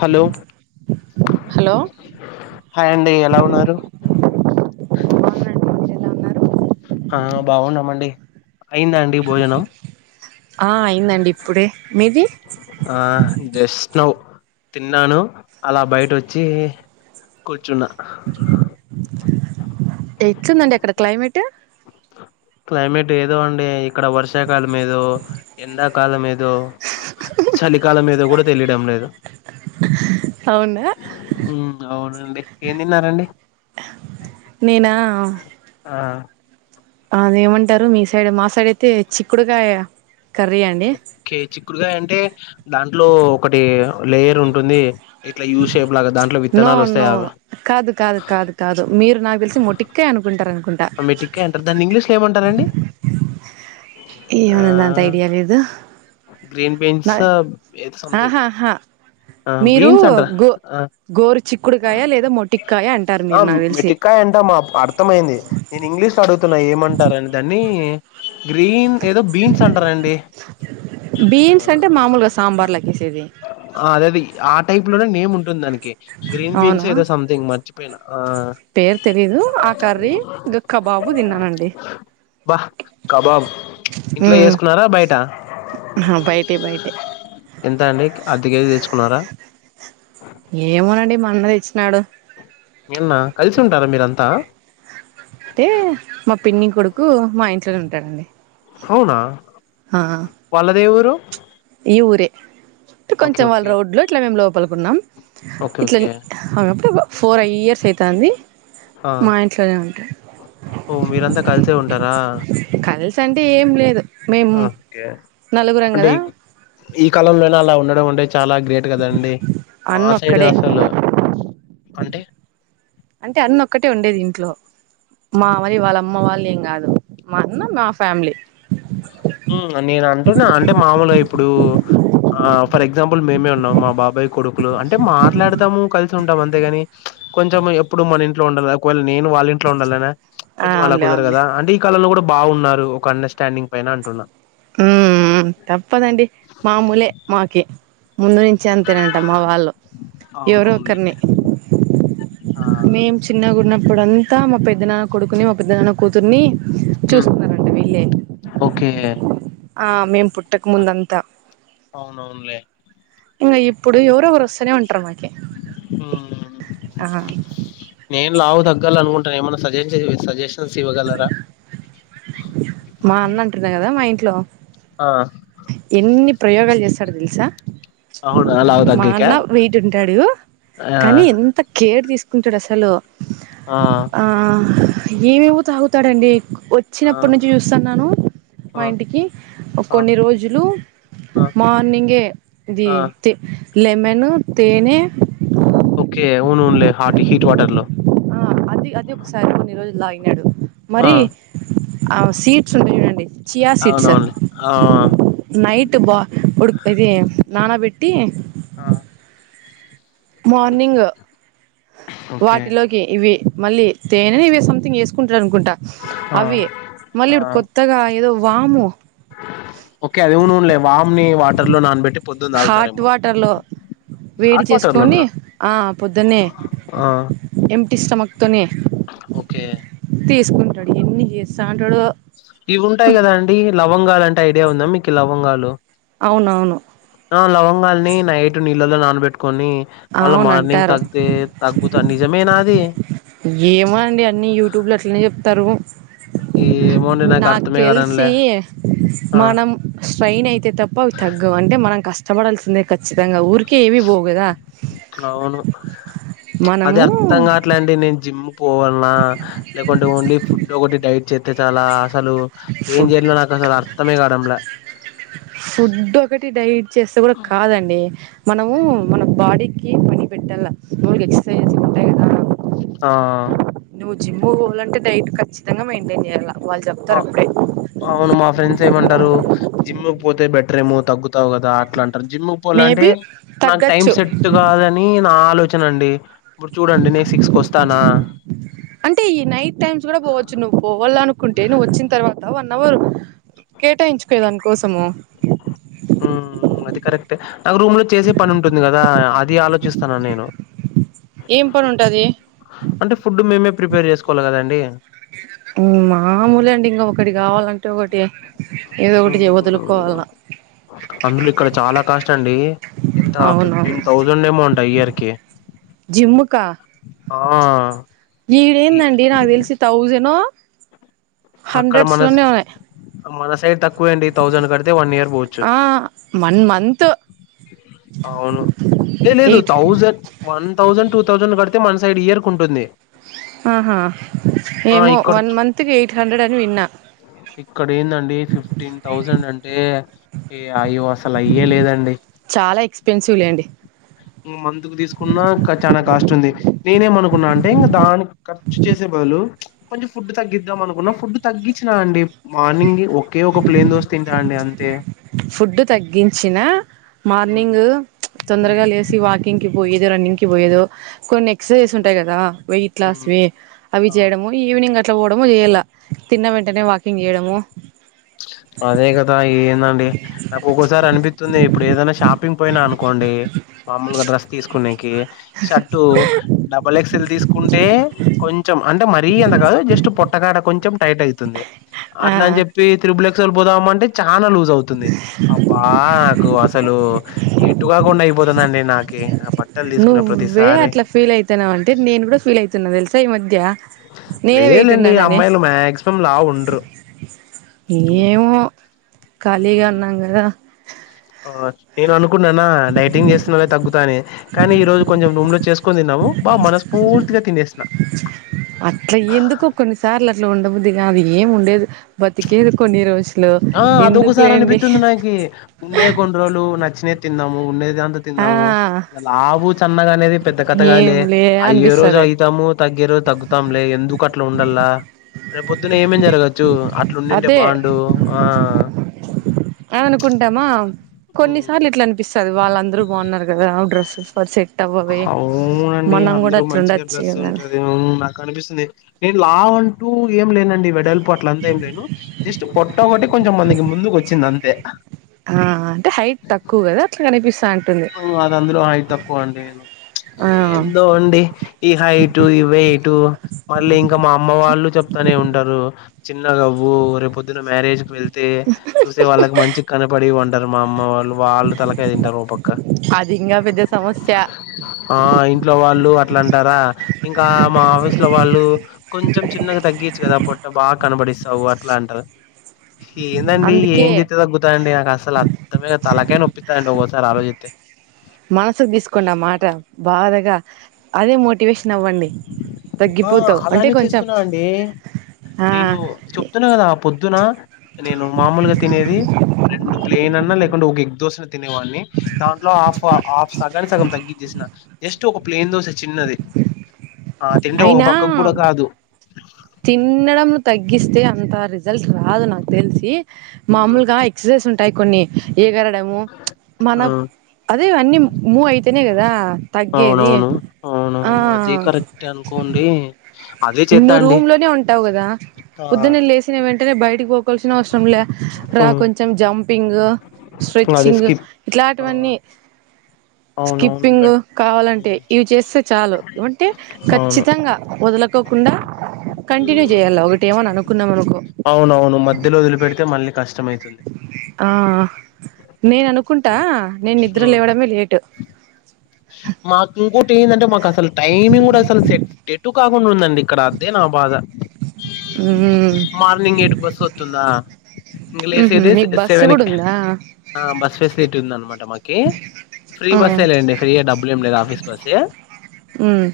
Hello hello hi అండి ఎలా ఉన్నారు అవునండి ఎలా ఉన్నారు ఆ బావున్నామండి అయిందా అండి భోజనం ఆ అయిందండి ఇప్పుడే మీది ఆ జస్ట్ నౌ తిన్నాను అలా బయట వచ్చి కూర్చున్న ఎట్లుదండి అక్కడ క్లైమేట్ క్లైమేట్ ఏదో అండి ఇక్కడ వర్షాకాలం ఏదో ఎండాకాలం ఏద్ దో చలికాలం ఏదో కూడా తెలియడం లేదు అవునా మ్ అవునండి ఏం తిన్నారండి నేనా ఆ అదేమంటారు మీ సైడ్ మా సైడ్ అయితే చిక్కుడుగాయ కర్రీ అండి కే చిక్కుడుగాయ అంటే దాంట్లో ఒకటి లేయర్ ఉంటుంది ఇట్లా యూ షేప్ లాగా దాంట్లో నో విత్తనాలు వస్తాయ్ నో అవ కాదు కాదు కాదు కాదు మీరు నాకు తెలిసి మొటిక్కే అనుకుంటారు అనుకుంటా ఆ మెటిక్కే అంటారు దాన్ని ఇంగ్లీష్లో ఏమంటారండి ఆ ఎమోనండి అంత ఐడియా లేదు గ్రీన్ నా బీన్సా ఎదో సథింగ్ ఆహాహా ఆ మీరు బీన్స్ అంటార గో ఆ గోరు చిక్కుడుకాయ లేదా మొటిక్కాయ అంటారు మీరు నాకు తెలిసి ఎంటమా పర్ తమైంది నేను ఇంగ్లీష్ లో అడుగుతున్నా ఏమంటారు అని దాన్ని గ్రీన్ ఏదో బీన్స్ అంటారాండి బీన్స్ అంటే మామూలుగా సాంబార్ లకెసేది ఆ అదే అది ఆ టైప్ లోనే నేమ్ ఉంటుంది దానికి గ్రీన్ బీన్స్ అవునా ఏదో సంథింగ్ మర్చిపోయిన ఆ పేరు తెలీదు ఆ కర్రి ఇంకా కబాబు తిన్నానండి కబాబ్ ఇంట్లో చేసుకున్నారా బయట ఆ బయటే బయటే ఎంత అండి అర్ధ కేజీ తెచ్చుకున్నారా ఏమోనండి మా అన్న తెచ్చినాడు ఏన్న కలిసి ఉంటారా మీరంతా అంటే మా పిన్ని కొడుకు మా ఇంట్లోనే ఉంటాడండి అవునా ఆ వాళ్ళదేవురు ఈ ఊరే కొంచెం వాళ్ళ ఓకే రోడ్లో ఇట్లా మేము లోపలికున్నాం ఓకే ఓకే ఇట్లనే అప్పుడు ఒక ఫోర్ ఇయర్స్ అయితంది ఆ మా ఇంట్లనే ఉంటండు ఓ మీరంతా కలిసే ఉంటారా కలిసి అంటే ఏం లేదు మేము ఆ, ఓకే నలుగురం అంటే కదా ఈ కాలంలోనే అలా ఉండడం అంటే చాలా గ్రేట్ కదండి మా సైడ్ అన్నొక్కడే అసలు అంటే అంటే అన్ని ఒక్కటే ఉండేది ఇంట్లో మామని వాళ్ళమ్మ వాళ్ళు ఏం కాదు మా అన్న మా ఫ్యామిలీ ఊ నేను అంటున్నా అంటే మామూలుగా ఇప్పుడు ఆ ఫర్ ఎగ్జాంపుల్ మేమే ఉన్నాం మా బాబాయ్ కొడుకులు అంటే మాట్లాడతాము కలిసి ఉంటాము అంతేగాని కొంచెం ఎప్పుడు మన ఇంట్లో ఉండాలి ఒకవేళ నేను వాళ్ళ ఇంట్లో ఉండాలనా ఆ కొంచెం అలా అవునులే కుదర అవునులే కదా అంటే ఈ కాలంలో కూడా బాగున్నారు ఒక అండర్స్టాండింగ్ పైన అంటున్నా ఊ తప్పదండి మాముూలే మాకి ముందు నుం చి అంతేనంట మా వాళ్ళు ఎవరో ఒక ఒకరిని అవునవునులెండి. ఆ! మేం చి చిన్నగా ఉన్నప్పుడు అంతా మా పెద్ద నాన్న కొడుకుని మా పెద్ద నాన్న కూతుర్ని హ్మ్. చూసుకున్నారంట వీళ్ళే ఓకే ఆ మేం పుట్టక ముందంతా అవునవునులే ఇంకా ఇప్పుడు ఎవరో ఒకరు వస్త ఉంటరు మాకి హ్మ్. ఆ నేను లావు తగ్గాల అనుకుంటాన ఏమన్నా సజెషన్ సజెషన్స్ ఇవ్వగలరా మా అన్న అంటున్నా కదా మా ఇంట్లో ఆ ఎన్ని ప్రయోగాలు చేసడు తెలుసా అవునా లావు మా తగ్గేకా అన్న వెయిట్ ఉంటాడు ఆ కానీ ఎంత కేర్ తీసు కుంటాడు అసలు ఆ ఏమేవో తాగుతాడండి ఒట్ ఆ వచ్చినప్పటి నుంచి చూస్తున్నాను ఆ మా ఇంటికి ఒ ఆ కొన్ని రోజు జులు ఆ మార్నింగే ఇది ఆ తి లెమను తేనె ఓకే ఊనున్లే హాట్ హీట్ వాటర్ లో ఆ అది అది ఒకసారి కొన్ని రోజులు తాగినాడు ఆ మరి ఆ సీట్స్ ఉంటయి చూడండి చియా సీడ్స్ అవునవునులే ఆ నైట్ బా ఉడు ఇది నానబెట్టి ఆ మార్నింగ్ ఓకే వాటిలోకి ఇవి మళ్ళీ తేనే ఇవి సథింగ్ వేసుకుంటారు అనుకుంటా ఆ అవి మళ్ళీ ఆ ఇప్పుడు కొత్తగా ఏదో వాము ఓకే అది ఊనున్లే వామ్ని వాటర్ లో నానబెట్టి పొద్దున్న హాట్ తాగుతారేమో వాటర్ లో వేడి హాట్ వాటర్ చేసుకొని లోనా ఆ పొద్దునే ఆ ఎంటి స్టమక్తోనే ఓకే తీసుకుంటాడు ఎన్ని చేస్తాంటాడో ఇవి ఉంటాయి కదా అండి లవంగాలు అంటే ఐడియా ఉందా మీకు లవంగాలు అవునవును ఆ లవంగాల్ని నైట్ నీళ్ళలో నానబెట్టుకొని మళ్ళ అవును మార్నింగ్ అంటారు తాగితే తగ్గుతా నిజమేనా అదీ ఏమో అండి అన్ని యూట్యూబ్ లో అట్లనే చెప్తారు ఏమోండి నాకు అర్థమే తెలిసి కావడంలే ఆ మనం స్ట్రైయిన్ అయితే తప్ప అవి తగము అంటే మనం కష్టపడాల్సిందే ఖచ్చితంగా ఊరికి కేేవి బోవుగద అవును అది మనము అర్థంగాట్ ఇట్లాంటె నేను జిమ్ పోవాలనా లేకుంటే ఓన్లీ ఫుడ్ ఒకటి డైట్ చేస్తే చాలా అసలు ఏం ఫుడ్ చేయలో నాకు అసలు అర్థమే కాడంల ఫుడ్ ఒకటి డైట్ చేస్తే కూడా కాదండి మనము హ్మ్. మనం బాడకి పని పెట్టలా ఇప్పుడు ఎక్ససైజ్ ఉంటాయిగాదా ఆ నువ్వు జిమ్ పోవాలంటే డైట్ ఖచ్చితంగా మెయింటైన్ చేయ్యాలా వాళ్ళు అ చెప్తారు అప్పుడే అవును మా ఫ్రెండ్స్ ఏమంటారు జిమ్కి పోతే బెటర్ ఏమో తగ్గుతావు కదా అట్లా జిమ్ కి పోవాలంటే మేబి నాకు టైం తగ్గచ్చు సట్ కా దని నా ఆలోచన అండి ఇప్పుడు చూడండి నేను సిక్స్ కి వస్తానా అంటే ఈ నైట్ టైమ్స్ కూడా పోవచ్చు నువ్వు పోవాల అనుకుంటే నువ్వు వచ్చిన తర్వాత వన్ అవర్ కేటాయించుకో దానికోసము ఉ అది కరెక్ట్ నాకు రూమ్ లో చేసే పని ఉంటుంది కదా అది ఆలోచిస్తున్నా నేను ఏం పని ఉంటది అంటే ఫుడ్ మేమే ప్రిపేర్ చేసుకోవాలి కదండి మామూలుగా అండి ఇంక ఒకటి కావాలంటే ఒకటి ఏదో ఒకటి వదులుకోవలా అందులో ఇక్కడ చాలా కాస్ట్ అండి ఎంత అవునవును ఫిఫ్టీన్ థౌసండ్ సాండ్ ఏమో అంట ఇయర్ కి జిమ్కా ఆ ఈడ ఈ ఏందండి నాకు తెలిసి థౌజనో అక్కడ మన ఉన్నాయి మన సైడ్ తక్కువే అండి థౌసండ్ కడితే వన్ ఇయర్ పోవచ్చు ఆ వన్ మంత్ అవును ఏ లేదు eight thousand one thousand two thousand కడితే మన సైడ్ ఇయర్ కు ఉంటుంది ఆహా ఆ ఏమో ఇక్కడ వన్ చు మంత్ కి ఎయిట్ హండ్రెడ్ అని విన్నా ఇక్కడ ఏందండి ఫిఫ్టీన్ థౌజండ్ అంటే ఏ అయ్యో అసల్ అయ్యే లేదండి చాలా ఎక్స్పెన్సివ్ లేండి. మందుకు తీసుకున్నా కా చానా కాస్ట్ ఉంది. నేనేం అనుకున్నా అంటే ఇంకా దాన్ ఖర్చు చేసే బదులు. కొంచెం ఫడ్ తగ్గిద్దాం అనుకున్నా ఫుడ్ తగ్గించినా అండి. మార్నింగ్ ఒకే ఒక ప్లేన్ దోశ తింటా అండి అంతే. ఫుడ్ తగ్గించిన ఉమ్, మార్నింగు. ఉమ్, తొందరగా లేసి వాకింగ్ కి పోయేదే రన్నింగ్ కి పోయేదో కొన్ని ఎక్సర్సైజ్ ఉంటాయి కదా. ఉమ్, వెయిట్లాస్వి అవి ఆ చేయడము. ఈవినింగ్ అట్లా పోవడము చేయాల తిన్న వెంటనే వాకింగ్ చేయడము. అదే కదా ఏదా. డి నాకు ఒగోసార్ అనిపితుంది ఇప్పుడు ఏదైనా షాపింగ్ పోయినా అనుకోండి. మామూలుగా డ్రెస్ తీసుకునేనికి షర్టు. డబల్ ఎక్స్ ఎల్ తీసుకుంటే కొంచెం అంటే మరీ అంతా కాదు జస్ట్ పొట్టకాడ కొంచెం టైట్ అయ్యి. ఆ అట్లన్ చెప్పి త్రిబుల్ ఎక్సెల్ పోదామ అంటే చానా లూజ్ అవుతుంది. ఆ నాకు అసలు ఎటు కాకుండా అయిపోతుందండి నాకి బట్. నువ్వే అట్లా ఫీల్ అయితాన్నావంటే నేను కూడా ఫీల్ అయితున్న తెలుసా ఈ మధ్య. లే నేనే వెయిట్ లెండి ఉన్నానని అమ్మాయిలు మాక్సిమం లావు ఉండరు. ఏమో ఖాళీగా మ్ ఉన్నాం కదా. ఆ. నేను అనుకున్నానా డైటింగ్ చేస్తున్నే తగ్గుతా అని కానీ ఈ రోజు కొంచెం రూమ్ లో చేసుకుని తిన్నాము. బా మనస్ఫూర్తిగా తినేసిన. అట్లా ఎందుకో కొన్నిసార్లు అట్లా ఉండ బుద్ధి కాదు ఏం ఉండేదు బతికేది కొన్ని రోజు. ఆ అదొకసారి అనిపితుంది నాకి ఉండే కొన్ని రోలు నచ్చినేది తిన్నాము ఉండేది అంద్. ఆ తిన్నాము లావు సన్నగా అనేది పెద్ద కథగాదులే ఏంలే అయ్యేరోజు అనిపిస్తది అయితాము. తగ్గేరోజు తగ్గుతాంలే ఎందుకు అట్లా ఉండల్లా రేపు పొద్దున్న ఏమేం జరగచ్చు అ. అదే అనుకుంటామా. హ్మ్. కొన్నిసార్లు ఇట్లా అనిపిసాది వాళ్ళందరూ బాగున్నారు కదా డ్రస్ పర్సె. అవునండి అందరూ మంచిగా ఉండొచ్చు డ్రెస్ కదా అని ఉంటది ఉమ్ నా. కనిపిస్తుంది నేన్ లావు అంటూ ఏం లేనండి వెడల్పు అట్ల అంతా ఏం లేను. జస్ట్ పోట్ట ఒకటి కొంచెం మందికి ముందుకు వచ్చింది అంతే. ఆ ఆ అంటే హైట్ తక్కువ కదా అట్లా కనిపిస్తా. ఉంటుంది ఆ అందులో హైట్ తక్కువ అండి ఆ ఎందో అండి. ఈ హైటు ఈ వెయిటు మళ్ళీ ఇంకా మా అమ్మ వాళ్ళు చెప్తానే ఉంటారు. చిన్నగావ్వు రే పొద్దున్న మ్యారేజ్ కి వెళ్. తే చూసే వాళ్ళ మంచి కనపడి ఉంటారు మా అమ్మ వాళ్ళు వాళ్ళు తలకాయ తింటారు ఓ పక్క. అది ఇంగా పెద్ద సమస్య. ఆ ఇంట్లో వాళ్ళు అట్లా అంటారా ఇంకా మా ఆఫీస్ లో వాళ్ళు. కొంచెం చిన్నగా తగ్గించ్చు కదా పొట్ట బాగా కనబడిస్తావు అట్లా అంటా. ఏందండి అందుకే ఏం చెతే తగ్గుతాండి నాకు అసల. తమ తలకాయ్ నొప్పితిండి ఓగోసారి ఆలోజితే. మనసుకు తీసుకోండి ఆ మాట బాధగా. అదే మోటివేషన్ అవ్వండి. ఆ తగ్గిపోతావు అంటే అలానే కొంచెం చేస్తున్నా అండి ఆ. నేను చెప్తున్నా కదా పొద్దున. నేను మామూలుగా తినేది రెండు ప్లేయిన్ అన్నా లేకుంటే ఒక ఎగ్ దోస తినేవాడిని దాంట్లో ఆఫ్ ఆఫ్స కానీ సగం తగ్గించేసిన జస్ట్ ఒక ప్లేయిన్ దోశ చిన్నది ఆ తింటే ఒక అయినా పక్కకు కూడా కాదు తిన్నడం తగ్గిస్తే అంత రిజల్ట్ రాదు నాకు తెలిసి మాములుగా ఎక్ససైజ్ ఉంటాయి కొన్ని ఏగర డము మనం ఆ అదే అన్నీ మూవయితేనే కదా తగ్గేది అవునవును ఆ అవునవును అది కరెక్టే అనుకోండి అదే చేత్తా నువ్వు అండి రూమ్ లోనే ఉంటావు కదా ఆ పొద్దునే లేసి వెంటనే బయటికి పోకోల్సిన అవసరంలా రా ఉమ్, కొంచెం జం పింగ్ అదే స్ట్రెచింగ్ స్కిప్ ఆ, ఇట్లాంటివన్నీ అవునవును స్కిప్పింగ్ బట్ కావాలంటే ఉమ్, ఇవి చేస్తే చాలు అంటే అవును ఖచ్చితంగా వదలుకోకుండా కంటిన్యూ చేయల్ల ఒకటి ఏమన్న అనుకున్నాం అనుకో అవునవును మధ్యలో వదిలి పెడితే మళ్ళీ కష్ ఆ నేను అనుకుంటా నేను నిద్ర లేవడమే లేటు మాకు ఇంకోటి ఏంటంటే మాకు అసలు టైమింగ్ కూడా అసలు సె ఎటు కాకుండా ఉందండి ఇక్కడ అదే నా బాధ మ్మ్ మార్నింగ్ ఎయిట్ బస్ వత్తుందా ఇంగ మ్హూ లేసేదే సె మీకు బస్సు కూడా సెవెన్కి ఉందా ఆ బస్ ఫెసిలిటీ ఉందనమాట మాకి ఫ్రీ ఆ బస్సేలేండి ఫ్రీయే డబ్బులు ఏం లేదు ఆఫీస్ బస్సే మ్మ్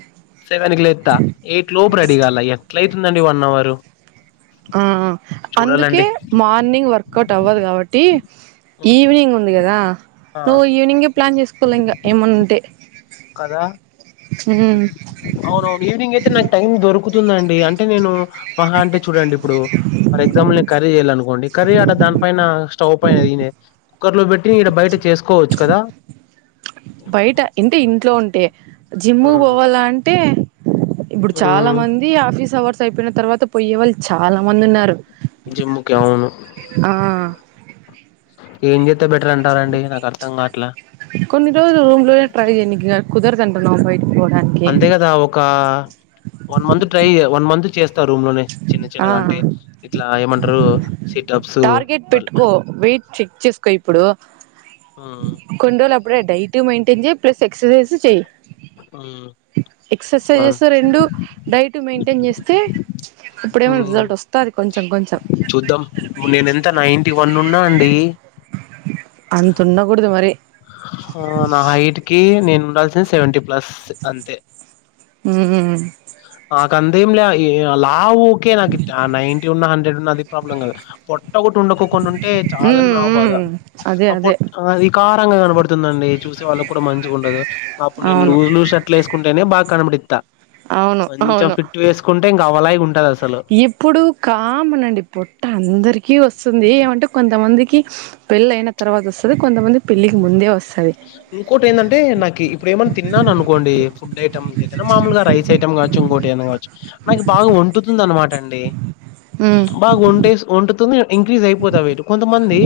సెవెన్ కి లేెత్తా ఎయిట్ లోపు రెడీగాల్ల ఎట్లయితుందండి వన్ అవర్ ఆ అందుకే చూడాలండి మార్నింగ్ వర్కౌట్ అవ్వదు కాబట్టి ఈవినింగ్ ఉంది కదా ఆ నువ్వు ఈవినింగే ప్లాన్ చేసుకోవాల ఇంకా ఏమనుంటే కదా అవునవును ఈవినింగ్ అయితే నాకు టైం దొరుకుతుందండి అంటే నేను మహ అంటే చూడండి ఇప్పుడు ఫర్ ఎగ్జాంపుల్ నే కర్రీ చేయాలనుకోండి కర్రీ అడ దానిపైన స్టవ్ పైనే కుక్కర్ లో పెట్టి ఈడ బయట చేసుకోవచ్చు కదా బయట ఇంటి ఇంట్లో ఉంటే జిమ్ పోవాల అంటే ఇప్పుడు చాలా మ్మ్ మంది ఆఫీస్ అవర్స్ అయిపోయిన తర్వాత పోయే వాళ్ళు చాలా మంది ఉన్నారు జిమ్ముకి అవును ఆ ఏం చెత్తే బెటర్ అంటారండి నాకు అర్థంగాట్ల కొన్ని రోజులు రూమ్ లోనే ట్రై చేయనికి కాని కుదరతుంటన్నావు బయటికి పోవడానికి ఆ ఒకా వన్ మంత్ ట్రై చెయ్యి వన్ మంత్ చేస్తా రూమ్ లోనే చిన్న ఆ చిన్నగా అంటే ఇట్లా ఏమంటారు సిట్అప్స్ టార్గెట్ పెట్టుకో వెయిట్ చెక్ చేసుకో ఇప్పుడు ఉ కొన్ని రోజులు అప్పుడే డైట్ మెయింటైన్ చెయ్ ప్లస్ ఎక్సర్సైజ్ చెయి ఉమ్, ఆ, ఎక్సర్సైజస్ రెండు డైట్ మెయింటైన్ చేస్తే ఇప్పుడేమో ఉమ్, రిజల్ట్ వస్తాది కొం చూద్దాం నేను ఎంత నైన్టీ వన్ ఉన్నా అండి అంతుండకూడదు మరి ఆ నా హైట్ కి నేను ఉండాల్సింది సెవెంటీ ప్లస్ అంతే ఊ నాకు అంతేంలే ఏ లావు ఓకే నాకు ఆ నైంటీ ఉన్నా హండ్రెడ్ ఉన్నా అది ప్రాబ్లం కాదు పొట్టగొట ఉండకో ఉంటే చాలని ఉమ్ నా బాధ ఉమ్ అదే ఆ అదే పొట్. ది కారంగా కనపడుతుందండి చూసే వాళ్ళకి కూడా మంచిగా ఉండదు అప్పుడు అవును నేనులుజ్ లూజ్ షట్. ఫట్లు వేసుకుంటేనే బాగా కనబడిస్తా అవును కొంచెం అవును ఫిట్ వేసుకుంటే ఇంకా అవలాగి ఉంటది అసలు. ఎప్పుడు కామనండి పుట్ట అందరికీ వస్తుంది ఏమంటే కొంతమందికి. పెళ్ళి అయిన తర్వాత వస్తది కొంతమంది పెళ్ళలికి ముందే వస్త. ఇంకోటి ఏంటంటే నాకి ఇప్పుడు ఏమన్నా తిన్నాన్ అనుకోండి. ఫుడ్ ఐటమ్ అయితేనా మామలుగా రైస్ ఐటమ్ కాచ్చు ఇకోటి ఏనా కాచ్చు. నాకు బాగా వంటుతుంది అనమాట అండి ఉమ్ బాగా వండేస్. ఉంటుతుంది ఇంక్రీజ్ అయిపోతా వెయిట్ కొంతమంది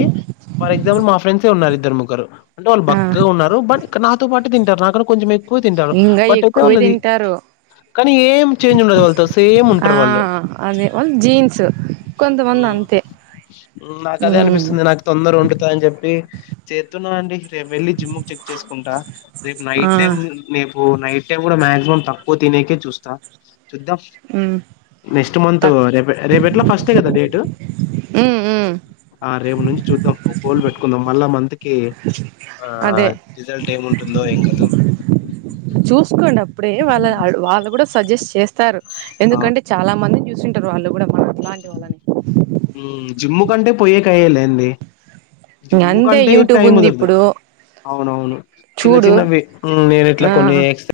ఫర్ ఎగ్జాంపుల్ మా ఫ్రెండ్సే ఉన్నారు ఇద్దరు ముగ్గురు అంటే. ఆ బక్కగా ఉన్నారు బట్ నాతో పాటు తింటారు నాక కొంచెం ఎక్కువ తింటారు ఇంగా బట్ అయితే ఎక్కువే వాళ్ళది. తింటారు కానీ ఏం చేంజ్ ఉండదు వాళ్ళతో సేమ్ ఆ ఉంటరు వాళ్ళు. అదే వాళ్ళు జీన్స్ కొంతమంది అంతే. నాకు అదే ఉమ్ అనిపిస్తుంది నాకు తొందర ఉండుతా అని చెప్పి చేస్తున్నాం అండి రేమి వెళ్లి. జిమ్ చెక్ చేసుకుంటా రేపు ఆ నైట్ టైమ్. నేపు నైట్ టైమ్ కూడా మాక్సిమం తక్కువ తినేకే చూస్తా చూద్దాం ఉమ్ నెక్స్ట్ మంత్ తక్ రేప రేప్ ఎట్లా ఫస్ట్ కదా డేటు. ఉమ్ ఉమ్ ఆ రేపు నుంచి చూద్దాం ఓ గోల్ పెట్టుకుందాం మళ్ళా మంత్ కి. అ ఆ రిజల్ట్ ఏముంటుందో ఏం కదొ. చూసుకోండప్పుడే వాళ్ళ వాళ్ళు కూడా సజెస్ట్ చేస్తారు ఆ ఎందుకంటే. చాలా మందిని చూసుంటారు వాళ్ళు కూడా మనకు లాంటి వాళ్ళని. జిమ్ కంటే పోయేకయ్యలేంది జిమ్ అంతే కంటే యూట్యూబ్ టైమ్ ఉంది కుదరదు. ఇప్పుడు అవునవును చిన్న చూడు చిన్నవి నేను ఇట్లా ఆ కొన్ని.